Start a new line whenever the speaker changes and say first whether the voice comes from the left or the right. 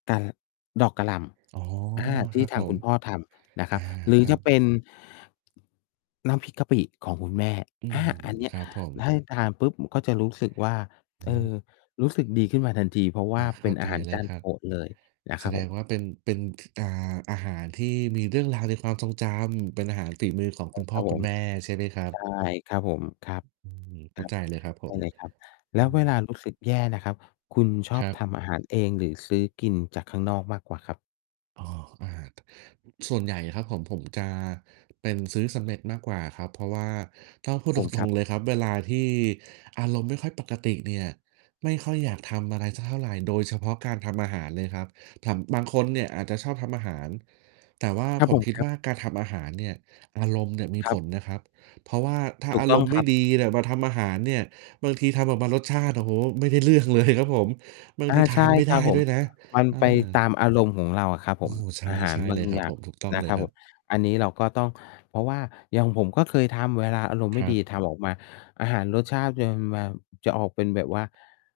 left: กา ล ดอกกะหล่
right: อ๋อ
left: ำ อา ท
right: คร
left: ี่
right: ับ
left: ท
right: ผ
left: างค
right: ม
left: ุณพ่อทำนะค
right: อ
left: รั
right: า
left: บ หรื
right: ค
left: อ
right: ร
left: จ
right: ั
left: ะ
right: บ
left: เป็น น้ำพริกกะปิของคุณแม่
right: อื
left: อา
right: ม
left: อันเนี้
right: ค
left: ย
right: รับผม
left: ให้ทานปุ๊บก็จะรู้สึกว่า
right: อื
left: เออ รู
right: อ
left: ้สึกดีขึ้นมาทันที เพราะว
right: อ
left: ่า
right: า เ
left: เ
right: ข
left: ป็
right: ้า
left: น
right: ใ
left: อา
right: จ
left: หาร
right: เล
left: จ
right: ย
left: าน
right: ครั
left: โ
right: บ
left: ปรดเลยนะ
right: แ
left: ค
right: ส
left: รับ
right: ด
left: ผ
right: ง
left: ม
right: ว่าเป็น เป็น ท อ่า อาหารที่มีเรื่องราวในความทรงจำ เป็นอาหารฝีมือของ
left: ใช
right: ค
left: ่
right: ุณพ
left: ค
right: ่
left: ร
right: อ
left: ับผ
right: คุณ
left: ม
right: แม่ใช่ไหมครับ?
left: ใช่ ครับผม ครับ
right: อืม เข
left: ค
right: ้
left: ร
right: า
left: ั
right: ใ
left: บ
right: จเลยครับผ
left: ได้
right: ม
left: เลยครับ แ
right: อ
left: ล้
right: ื
left: วเวล
right: ม
left: ารู้สึกแย่นะครับ คุณชอ
right: ค
left: บ
right: รั
left: ท
right: บ
left: ำอาหารเอง หรือซื้อกินจากข้างนอกมากกว่าครับ?
right: อ้อ อา ส่วนใหญ่อะครับผม ผมจะเป็นซื้อสำเร็จมากกว่าครับ เพราะว่าต้องพูด
left: ผ
right: ต
left: มคร
right: ร
left: ั
right: ง
left: บ
right: ๆ เลยครับ เวลาที่อารมณ์ไม่ค่อยปกติเนี่ย ไม่ค่อยอยากทำอะไรสักเท่าไร โดยเฉพาะการทำอาหารเลยครับ ทำ บางคนเนี่ยอาจจะชอบทำอาหาร แต่ว่า
left: ครับ
right: ผ
left: ผ
right: ม
left: ม
right: คิด
left: ครั
right: ว
left: บ
right: ่า การทำอาหารเนี่ย อารมณ์เนี่ยมี
left: คร
right: ผ
left: ับ
right: ลนะครับ เพราะว่าถ้า
left: ถู
right: อ
left: ก
right: า
left: ต
right: ร
left: ้อง
right: มณ์ไ
left: ค
right: ม
left: รั
right: ่
left: บ
right: ดีเนี่ยมาทำอาหารเนี่ย บางทีทำออกมารสชาติ โอ้โฮ ไม่ได้เรื่อง เลย ครับผม บาง
left: อา
right: ทีท
left: ใช
right: า
left: ่
right: นไม่
left: ค
right: ไ
left: ร
right: ด
left: ั
right: ้
left: บผ
right: ด้
left: ม
right: วยนะ
left: มัน
right: เอ
left: ไป
right: อ
left: ตามอารมณ์ของเราอะครับ
right: โอ
left: ผ
right: ้
left: ม
right: โฮ ใ
left: อาหา
right: ช
left: ร
right: ่
left: บ
right: ๆ เ
left: า
right: ล
left: ง
right: ยคร
left: อ
right: ั
left: ย
right: บ
left: ่า
right: ผ
left: ง
right: ม ถูกต้อง
left: นะ
right: เล
left: ค
right: ย
left: รับ
right: คร
left: ผ
right: ับ
left: ม อันนี้เราก็ต้อง เพราะว่าอย่างผมก็เคยทำ เวลาอารมณ์
right: ค
left: ไม่
right: รั
left: ดี
right: บ
left: ทำออกมา อาหารรสชาติจะมา จะออกเป็นแบบว่า